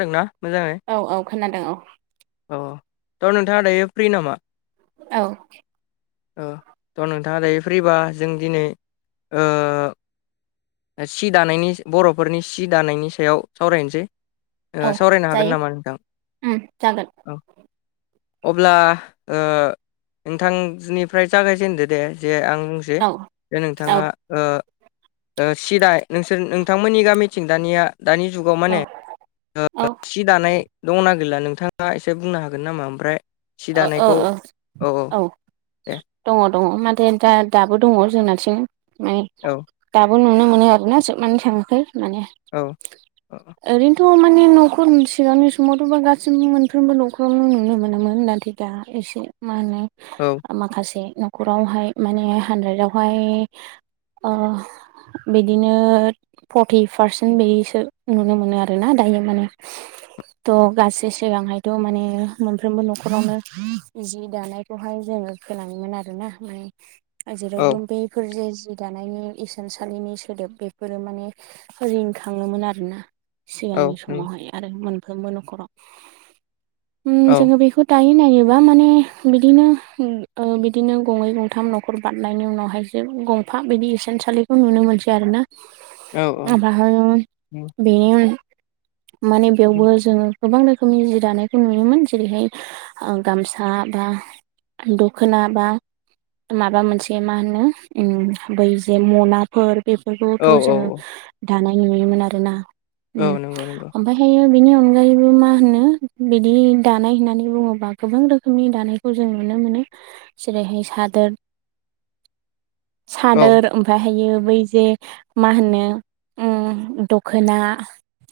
जादोंना मोजाङै? औ औ खोनादों औ। अ थ' नोंथाङा दायो फ्रि नामा? औ। ओ थ' नोंथाङा दायो फ्रिबा जों दिनै ओ ओ सि दानायनि बर'फोरनि सि दानायनि सायाव सावरायनोसै। ओ औ सावरायनो हागोन जायो नामा नोंथां उम जागोन। औ। अब्ला ओ नोंथांजोनिफ्राय जागायजेनदो दे जे आं जे औ जे औ नोंथाङा ओ ओ सिदाय नोंसोर नोंथांमोननि गामिथिं दानिया दानि जुगाव औ माने ओ सि दानाय दंना गैला नोंथां। आ एसे बुंनो हागोन नामा ओमफ्राय सि अ अ दानायखौ अ औ। दे दङ दङ माथे दा दाबो दङ जोंनाथिं औ दाबो नुनो मोनो आरोना जोबनानै थाङाखै माने। औ औ ओरैनोथ' माने न'खर सिगांनि समावथ' गासैबो मोनफ्रोमबो न'खरावनो नुनो मोनोमोन दा बिदि दा एसे मा होनो औ माखासे न'खरावहाय माने हानद्रेदावहाय ओ बिदिनो फर्टि पारसेन्ट बेदिसो नुनो मोनो आरोना दायो माने। थ' गासै सिगांहायथ' माने मोनफ्रोमबो न'खर रावनो जि दानायखौहाय जोङो खोनायोमोन आरो ना माने औ जेरावबो बैफोर जे जि दानायनि इसानसालिनि सोदोब बेफोरो माने रिंखाङोमोन आरोना। औ सिगांनि नंगौ समावहाय आरो मोनफ्रोमबो न'खराव ओम औ जोङो बेखौ दायो नायोब्ला माने बिदिनो ओ बिदिनो गंनै गंथाम न'खर बारनायनि उनावहाय जों गंफा बिदि इसानसालिखौ नुनो मोनसै आरो ना। औ औ ओमफ्रायहायो नंगौ बिनि माने बेयावबो जोङो गोबां रोखोमनि जि दानायखौ नुयोमोन जेरैहाय ओ गामसा बा दख'ना बा माबा मोनसे मा होनो ओम बै जे मनाफोर औ बेफोरखौथ' औ जोङो औ दानाय नुयोमोन आरोना औ ओम नंगौ नंगौ ओमफ्रायहायो बिनि अनगायैबो मा होनो बिदि दानाय होननानै बुङोबा गोबां रोखोमनि दानायखौ जों नुनो मोनो जेरैहाय सादोर [inaudible] औ सादोर ओमफायहायै बै जे मा होनो ओम दख'ना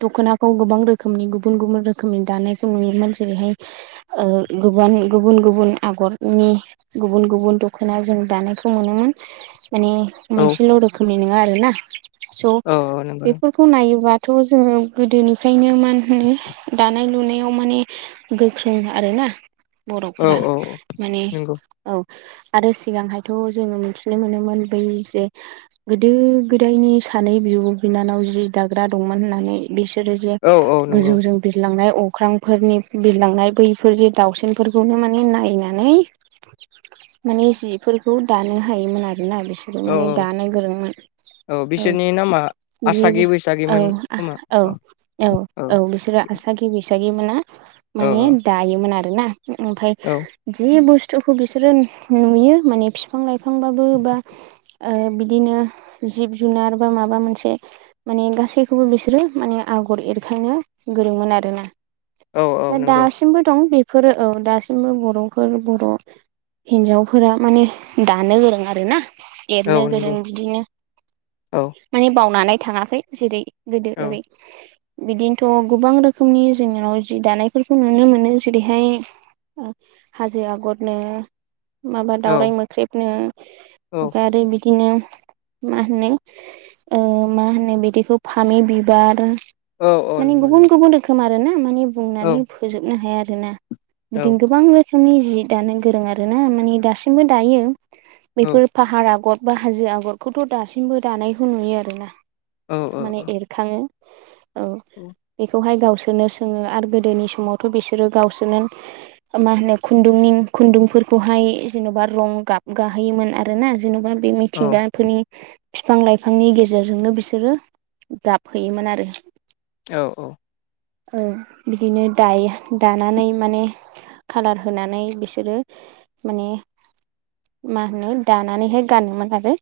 दख'नाखौ गोबां रोखोमनि गुबुन गुबुन रोखोमनि दानायखौ नुयोमोन जेरैहाय ओ गोबानि गुबुन गुबुन आगरनि गुबुन गुबुन दख'ना जों दानायखौ मोनोमोन माने औ मोनसेल' रोखोमनि नङा आरो ना औ औ स' नंगौ बे नंगौ फोरखौ नायोबाथ' जोङो गोदोनिफ्रायनो मा होनो दानाय लुनायाव माने गोख्रों आरोना औ बर'फोरा औ माने नंगौ औ आरो सिगांहायथ' जोङो मिथिनो मोनोमोन बै जे गोदो गोदायनि सानै बिब' बिनानाव जि दाग्रा दंमोन होननानै। बिसोरो जे औ औ नंगौ गोजौजों बिरलांनाय अख्रांफोरनि बिरलांनाय बैफोर जे दाउसेनफोरखौनो माने नायनानै माने जिफोरखौ दानो हायोमोन आरोना बिसोरो औ माने औ दानो गोरोंमोन। औ बिसोरनि नामा आसागि जेबो औ बैसागिमोन खोमा औ औ औ बिसोरा आसागि बैसागिमोना औ माने दायोमोन आरो ना ओमफ्राय औ जि बुस्थुखौ बिसोरो नुयो माने बिफां लाइफांबाबो बा आरो बिदिनो जिब जुनार बा माबा मोनसे माने गासैखौबो बिसोरो माने आगर एरखांनो गोरोंमोन आरोना। औ दा औ नंगौ दासिमबो दं बेफोरो औ दासिमबो बर'फोर बर' हिनजावफोरा माने दानो गोरों आरोना। औ एरनो गोरों नंगौ बिदिनो औ माने बावनानै थाङाखै जेरै गोदो औ ओरै बिदिनोथ' गोबां रोखोमनि जोंनियाव जि दानायफोरखौ नुनो मोनो। जेरैहाय हाजो आगरनो माबा औ दाावराइ मोख्रेबनो औ ओमफ्राय आरो बिदि नो मा होनो मा होनो बिदिखौ फामि बिबार औ औ माने नंगौ गुबुन नंगौ गुबुन रोखोम आरो ना माने बुंनानै औ फोजोबनो हाया आरोना औ बिदिनो गोबां रोखोमनि जि दानो गोरों आरोना माने दासिमबो दायो औ बेफोर फाहार आगर बा हाजो आगरखौथ' दासिमबो दानायखौ नुयो आरोना औ औ माने एरखाङो औ बेखौहाय गावसोरो सोङो आरो गोदोनि समावथ' बिसोरो गावसोरनो मा होनो खुन्दुंनि खुन्दुंफोरखौहाय जेन'बा रं गाब गाहोयोमोन आर ना जेन'बा बे मिथिंगाफोरनि बिफां लाइफांनि गेजेरजोंनो बिसोरो गाबहयोमोन आरो औ औ बिदिनो दायो दानानै माने खाालार होनानै बिसोरो माने मा होनो दानानैहाय गाननोन आरो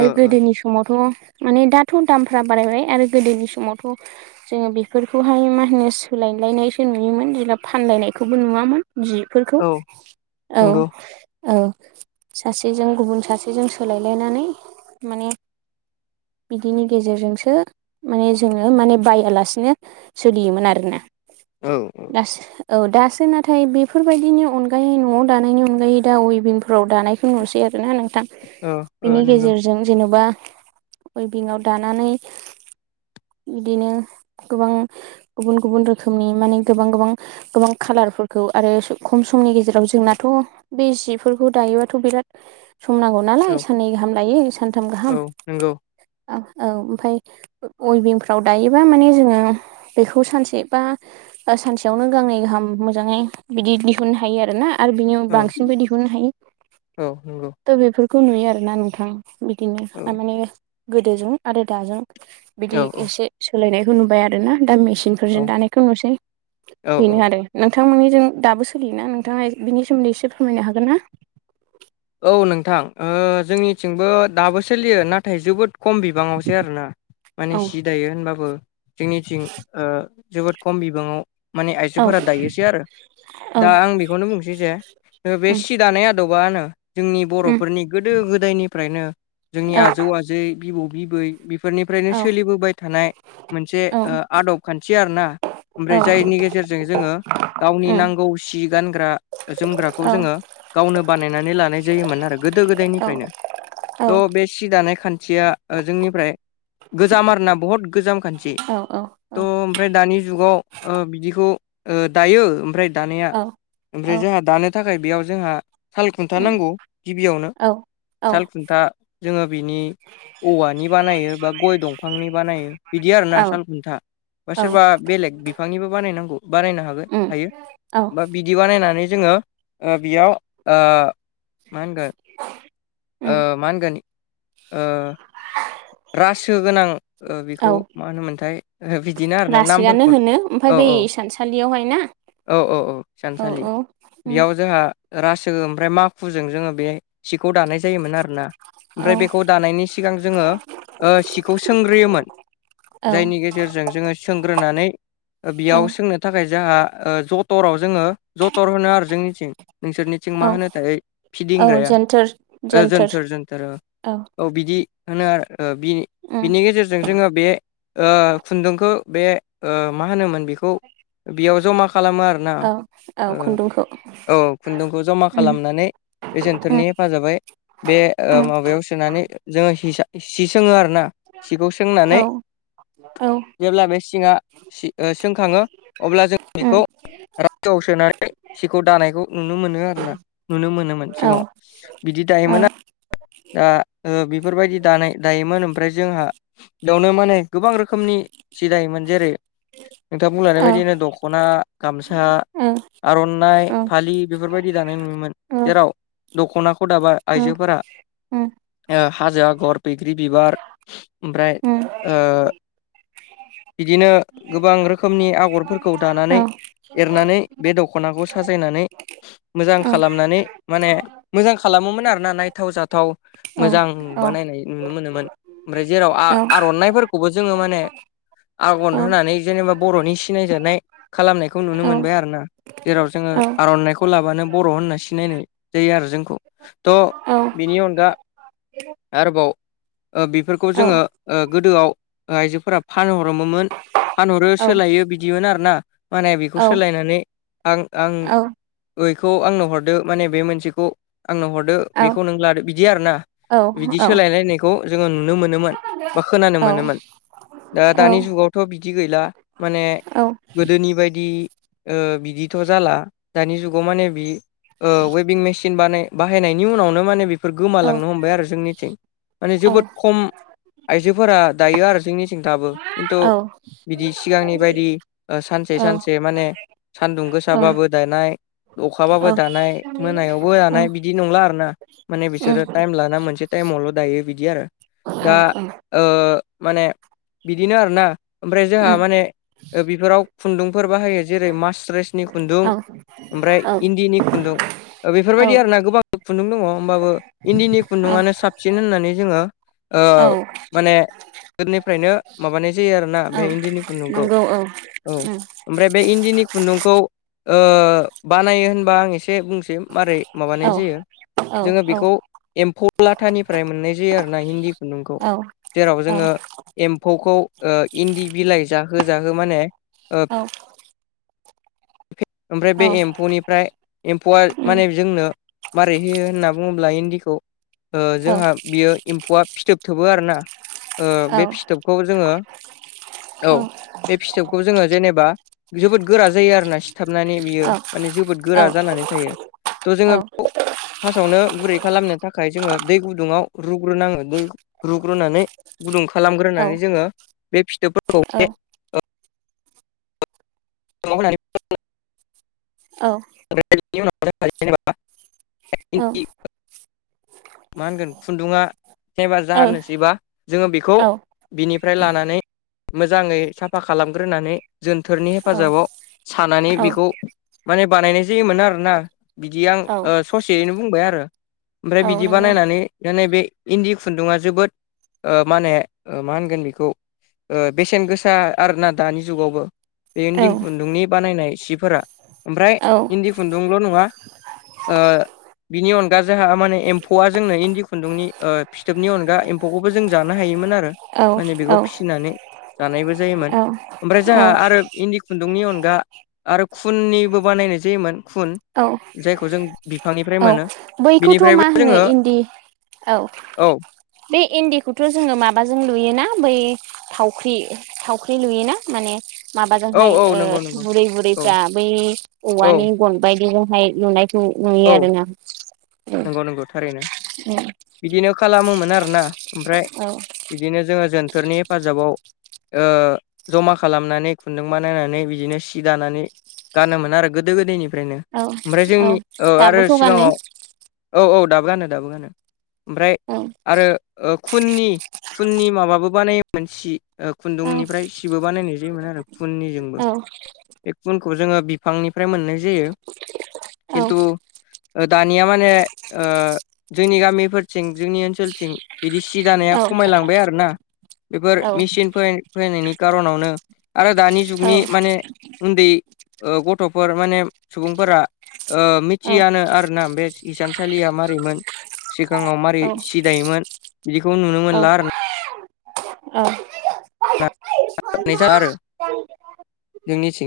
आरो औ औ गोदोनि सम समावथ' माने दाथ' दामफ्रा बारायबाय आरो गोदोनि समावथ' जोङो बेफोरखौहाय मा होनो सोलायलायनाय जों नुयोमोन जेब्ला फानलायनायखौबो नुवामोन जिफोरखौ नंगौ औ सासेजों गुबुन सासेजों सोलायलायनानै माने बिदिनि गेजेरजोंसो माने जोङो माने बायालासिनो सोलियोमोन आरोना औ दो औ दासो नाथाय बेफोरबायदिनि अनगायै न'आव दानायनि अनगायै दा उइभिंफोराव दानाय बुंहरसै आरोना नोंथां औ औ बिनि नंगौ गेजेरजों जेन'बा उइभिंबिंआव दानानै बिदिनो गोबां गुबुन गुबुन रोखोमनि माने गोबां गोबां गोबां खालारफोरखौ आरो खम समनि गेजेराव जोंनाथ' बे जिफोरखौ दायोबाथ' बिराद सम नांगौ औ नालाय साननै गाहाम लायो सानथाम गाहाम औ नंगौ औ ओमफफ्राय अइभिंफ्राव दायोबा माने जोङो बेखौ सानसे बा सानसेयावनो गांनै गाहाम मोजाङै बिदि दिहुननो हायो आरो ना आरो बिनियाव औ बांसिनबो दिहुननो हायो औ नंगौ थ' बेफोरखौ नुयो आरोना नोंथां बिदिनो औ थारमाने गोदोजों आरो दाजों औ बिदि एसे सोलायनायखौ नुबाय आरो ना दा औ मेचिनफोरजों दानायखौ नुसै बेनो औ आरो नोंथांमोननिजों दाबो सोलियोना नोंथाङा बिनि सोमोन्दै एसे फोरमायनो हागोन ना औ नोंथां जोंनिथिंबो दाबो सोलियो नाथाय जोबोद खम बिबाङावसो आरोना माने औ सि दायो होनबाबो जोंनिथिं जोबोद खम बिबाङाव माने औ आइजोफोरा दायोसै आरो औ दा आं बेखौ बेखौनो बुंनोसै जे बे उम सि दानाय आदबानो जोंनि उम बर'फोरनि गोदो गोदायनि फ्रायनो जोंनि औ आजौ आजै बिबौ बिबै बेफोरनिफ्रायनो औ सोलिबोबाय थानाय मोनसे औ आदब खान्थि आरोना ओमफ्राय जायनि गेजेरजों जोङो गावनि उम नांगौ सि गानग्रा जोमग्राखौ औ जोङो गावनो बानायनानै लानाय जायोमोन आरो गोदो गोदाय औ फ्रायनो थबे सि दानाय खान्थिया जोंनिफ्राय गोजाम आरोना बहुत गोजाम खान्थि औ थ' ओमफ्राय दानि जुगाव बिदिखौ दायो ओमफ्राय दानाया औ औ ओमफ्राय जोंहा दानो थाखाय बेयाव जोंहा सालखुन्था उम नांगौ गिबियावनो औ औ साल खुन्था जोङो बिनि औवानि बानायो बा गय दंफांनि बानायो बिदि आरोना औ साल खुन्था बा सोरबा बेलेग बिफांनिबो बानायनांगौ बानायनो हागोन उम हायो औ बा बि बिदि बानायनानै जोङो बेयाव मा होनगोन उम मा होनगोन रासो गोनां ओ औ बिखौ मा होनोमोनथाय ओ बिदिनो आरो ना नामफोर नो होनो ओमफाय बे इसान सालिआवहाय औ औ औ सानसालि उम बेयाव जोंहा रासो ओमफ्राय माखुजों जोङो बे सिखौ दानाय जायोमोन आरोना। औ ओमफ्राय बेखौ दानायनि सिगां जोङो ओ सिखौ सोंग्रोयोमोन। औ जायनि गेजेरजों जोङो सोंग्रोनानै ओ बेयाव औ सोंनो थाखाय जाहा ओ जत'राव जोङो जत'र होनो आरो जोंनिथिं नोंसोरनिथिं मा औ होनो थाय? औ फिदिंग्राया जोनथोर ओ जोनथोर जोन्थोर जोन्थोर ओ औ बिदि होनो आरो ओ उम बि-बिनि गेजेर जों जोङो बे ओ खुन्दोंखो बे ओ मा होनोमोन बिखौ बियाव ज'मा खालामो आरोना औ औ ओ खुन्दुंखौ औ खुन्दुंखो ज'मा उम खालामनानै बे जोन्थोरनि उम हेफाजाबै बे ओ माबायाव सोनानै जोङो हिसा सि सोङो आरोना सिखौ सोंनानै औ औ जेब्ला बे सिंआ सि ओ सोंखाङो अब्ला जों उम बिखौ [unintelligible] सोआव सोनानै सिखौ दानायखौ नुनो मोनो आरोना नुनो मोनो। मोन औ सिगाङाव बिदि औ दायोमोन आर दा ओ बेफोरबायदि दानाय दायोमोन ओमफ्राय जोंहा बेयावनो माने गोबां रोखोमनि सि दायोमोन जेरै नोंथां बुंलानाय औ बायदिनो दख'ना गामसा आर'नाइ औ फालि बेफोरबायदि दानाय नुयोमोन जेराव दख'नाखौ दाबा औ उम आइजोफोरा उम ओ हाजो आगर बैग्रि बिबार ओमफ्राय औ ओ [inaudible] बिदिनो गोबां रोखोमनि आगरफोरखौ दानानै औ एरनानै बे दख दख'नाखौ साजायनानै मोजां खालामनानै माने मोजां खालामोमोन आरोना नाय थाव जाथाव औ औ मोजां औ औ बानायनाय नुनो मोनोमोन ओमफ्राय जेराव आ-आर'नाइफोरखौबो जोङो माने आगन औ होनानै जेनेबा बर'नि सिनायजानाय खालामनायखौ नुनो औ उम औ उम मोनबाय आरोना। जेराव जोङो औ आर'नाइखौ लाबानो बर' होनना सिनायनाय जायो आरो जोंखौ थ' बिनि अनगा आरोबाव ओ बिफोरखौ जोङो ओ गोदोआव ओ आइजोफोरा फानहरो मोमोन। फानहरो सोलायो बिदिमोन आरोना माने बेखौ औ सोलायनानै आं आं ओइखौ आंनो हरदो माने बे मोनसेखौ आंनो हरदो बेखौ नों लादो बिदि आरोना। बिदि सोलायलायनायखौ जोङो नुनो मोनोमोन बा खोनानो मोनोमोन। ओ दानि जुगावथ' बिदि गैला माने गोदोनि बायदि ओ बिदिथ' जाला दानि जुगाव माने बि ओ वेभिं मेसिन बानाय बाहायनायनि उनावनो माने बेफोर गोमालांनो हमबाय आरो जोंनिथि माने जोबोद खम आइजोफोरा दायो आरो जोंनिथि दाबो किन्तु बिदि सिगांनि बायदि ओ सानसे सानसे माने सानदुं गोसाबाबो दानाय अखाबाबो दानाय मोनायावबो दानाय बिदि नंला आरोना माने बिसोर टाइम लाना मोनसे टाइमावल' दायो बिदि आरो दा ओ माने बिदिनो आरोना ओमफ्राय जोंहा माने ओ बेफोराव खुन्दुं फोर बाहायो जेरै मास्रेसनि खुन्दुं ओमफ्राय इन्दिनि खुन्दुं ओ औ बेफोरबायदि आरोना गोबां खुन्दुं दङ होमबाबो इन्दिनि खुन्दुङानो साबसिन होननानै जोङो ओ औ माने दोननिफ्रायनो माबानाय जायो आरोना बे औ इन्दिनि खुन्दुंखौ। नंगौ औ औ उम ओमफ्राय बे इन्दिनि खुन्दुंखौ ओ बानायो होनबा आं एसे बुंसै सै मारै माबानाय औ जायो। औ जोङो औ बेखौ एम्फौलाथानिफ्राय मोननाय जायो आरोना इन्दि खुन्दुंखौ। औ जेराव औ नंगौ औ जोङो एम्फौखौ ओ इन्दि बिलाइ जाहो जाहो माने औ बे ओमफ्राय बे एम्फौनिफ्राय एम्फौआ माने जोंनो बियो होनना बुङोब्ला इन्दिखौ ओ जोंहा बियो एम्फौआ फिथोब थोबो आरोना। ओ बे फिथोबखौ जोङो औ बे फिथोबखौ जोङो जेनेबा जोबोद गोरा जायो आरो ना थोबनानै बियो माने जोबोद गोरा जानानै थायो थ' जोङो फासावनो गुरै खालामनो थाखाय जोङो दै गुदुङाव रुग्रोनङो दै रुग्रोनानै गुदुं खालामग्रोनानै जोङो बे फिथोबफोरखौ [unintelligible] औ। [unintelligible] मा होनगोन खुन्दुङा जेनबा जानोसैबा जोङो बेखौ बिनिफ्राय लानानै मोजाङै साफा खालामग्रोनानै जोनथोरनि हेफाजाबाव सानानै बेखौ माने बानायनाय जायोमोन आरोना बिदि आं ओ ससेयैनो बुंबाय आरो। ओमफ्राय बिदि बानायनानै दा नैबे इन्दि खुन्दुङा जोबोद ओ मा होने मा होनगोन बेखौ बेसेन गोसा आरोना दानि जुगावबो। बे इन्दि खुन्दुंनि बानायनाय सिफोरा ओमफ्राय इन्दि खुन्दुंल' नङा ओ बिनि अनगा जोंहा माने एम्फौआ जोंनो इन्दि खुन्दुंनि ओ फिथोबनि अनगा एम फौखौबो जों जानो हायोमोन आरो। औ औ माने बेखौ औ औ फिसिनानै जानायबो जायोमोन ओमफ्राय जोंहा आरो इन्दि खुन्दुंनि अनगा आरो खुननिबो बानायनाय जायोमोन खुन। जायखौ जों बिफांनिफ्राय मोनो। बैखौथ' बिनिफ्रायबो मा होनो जोङो इन्दि औ। औ बे इन्दिखौथ' जोङो माबाजों लुयोना बै थावख्रि थावख्रि लुयो ना माने औ माबाजोंहाय औ ओ नंगौ नंगौ बुरै औ बुरैफ्रा बै औ औवानि गन बायदिजोंहाय लुनाय खौ नुयो औ आरो ना। नंगौ नंगौ थारैनो बिदिनो खालामोमोन आरोना ओमफ्राय औ बिदिनो जोङो जोनथोरनि हेफाजाबाव ओ जमा खालामनानै खुन्दुं बानायनानै बिदिनो सि दानानै गानोमोन आरो गोदो गोदायनिफ्रायनो औ ओमफ्राय औ जोंनि औ आरो दाबोथ' गानो सिगाङाव औ औ दाबो गानो दाबो गानो ओमफ्राय औ। आरो खुननि खुननि माबाबो बानायमोन सि। ओ औ खुन्दुंनिफ्राय सिबो बानायनाय जायोमोन आरो खुननिजोंबो। औ। बे गुनखौ जोङो बिफांनिफ्राय मोननाय जायो। औ खिन्थु ओ दानिया माने होनो ओ जोंनि गामिफोरथिं जोंनि ओनसोलथिं बिदि सि औ दानाया खमायलांबाय आरो ना। बेफोर औ मेचिन फै फैनायनि खार'नावनो आरो दानि जुगनि माने उन्दै गथ'फोर माने सुबुंफोरा ओ मिथियानो आरोना बेसानसालिया मारैमोन। सिगाङाव मारै सि दायोमोन बिदिखौ नुनो मोनला आरो ना ओं। [unintelligible] औ जोंनि थिं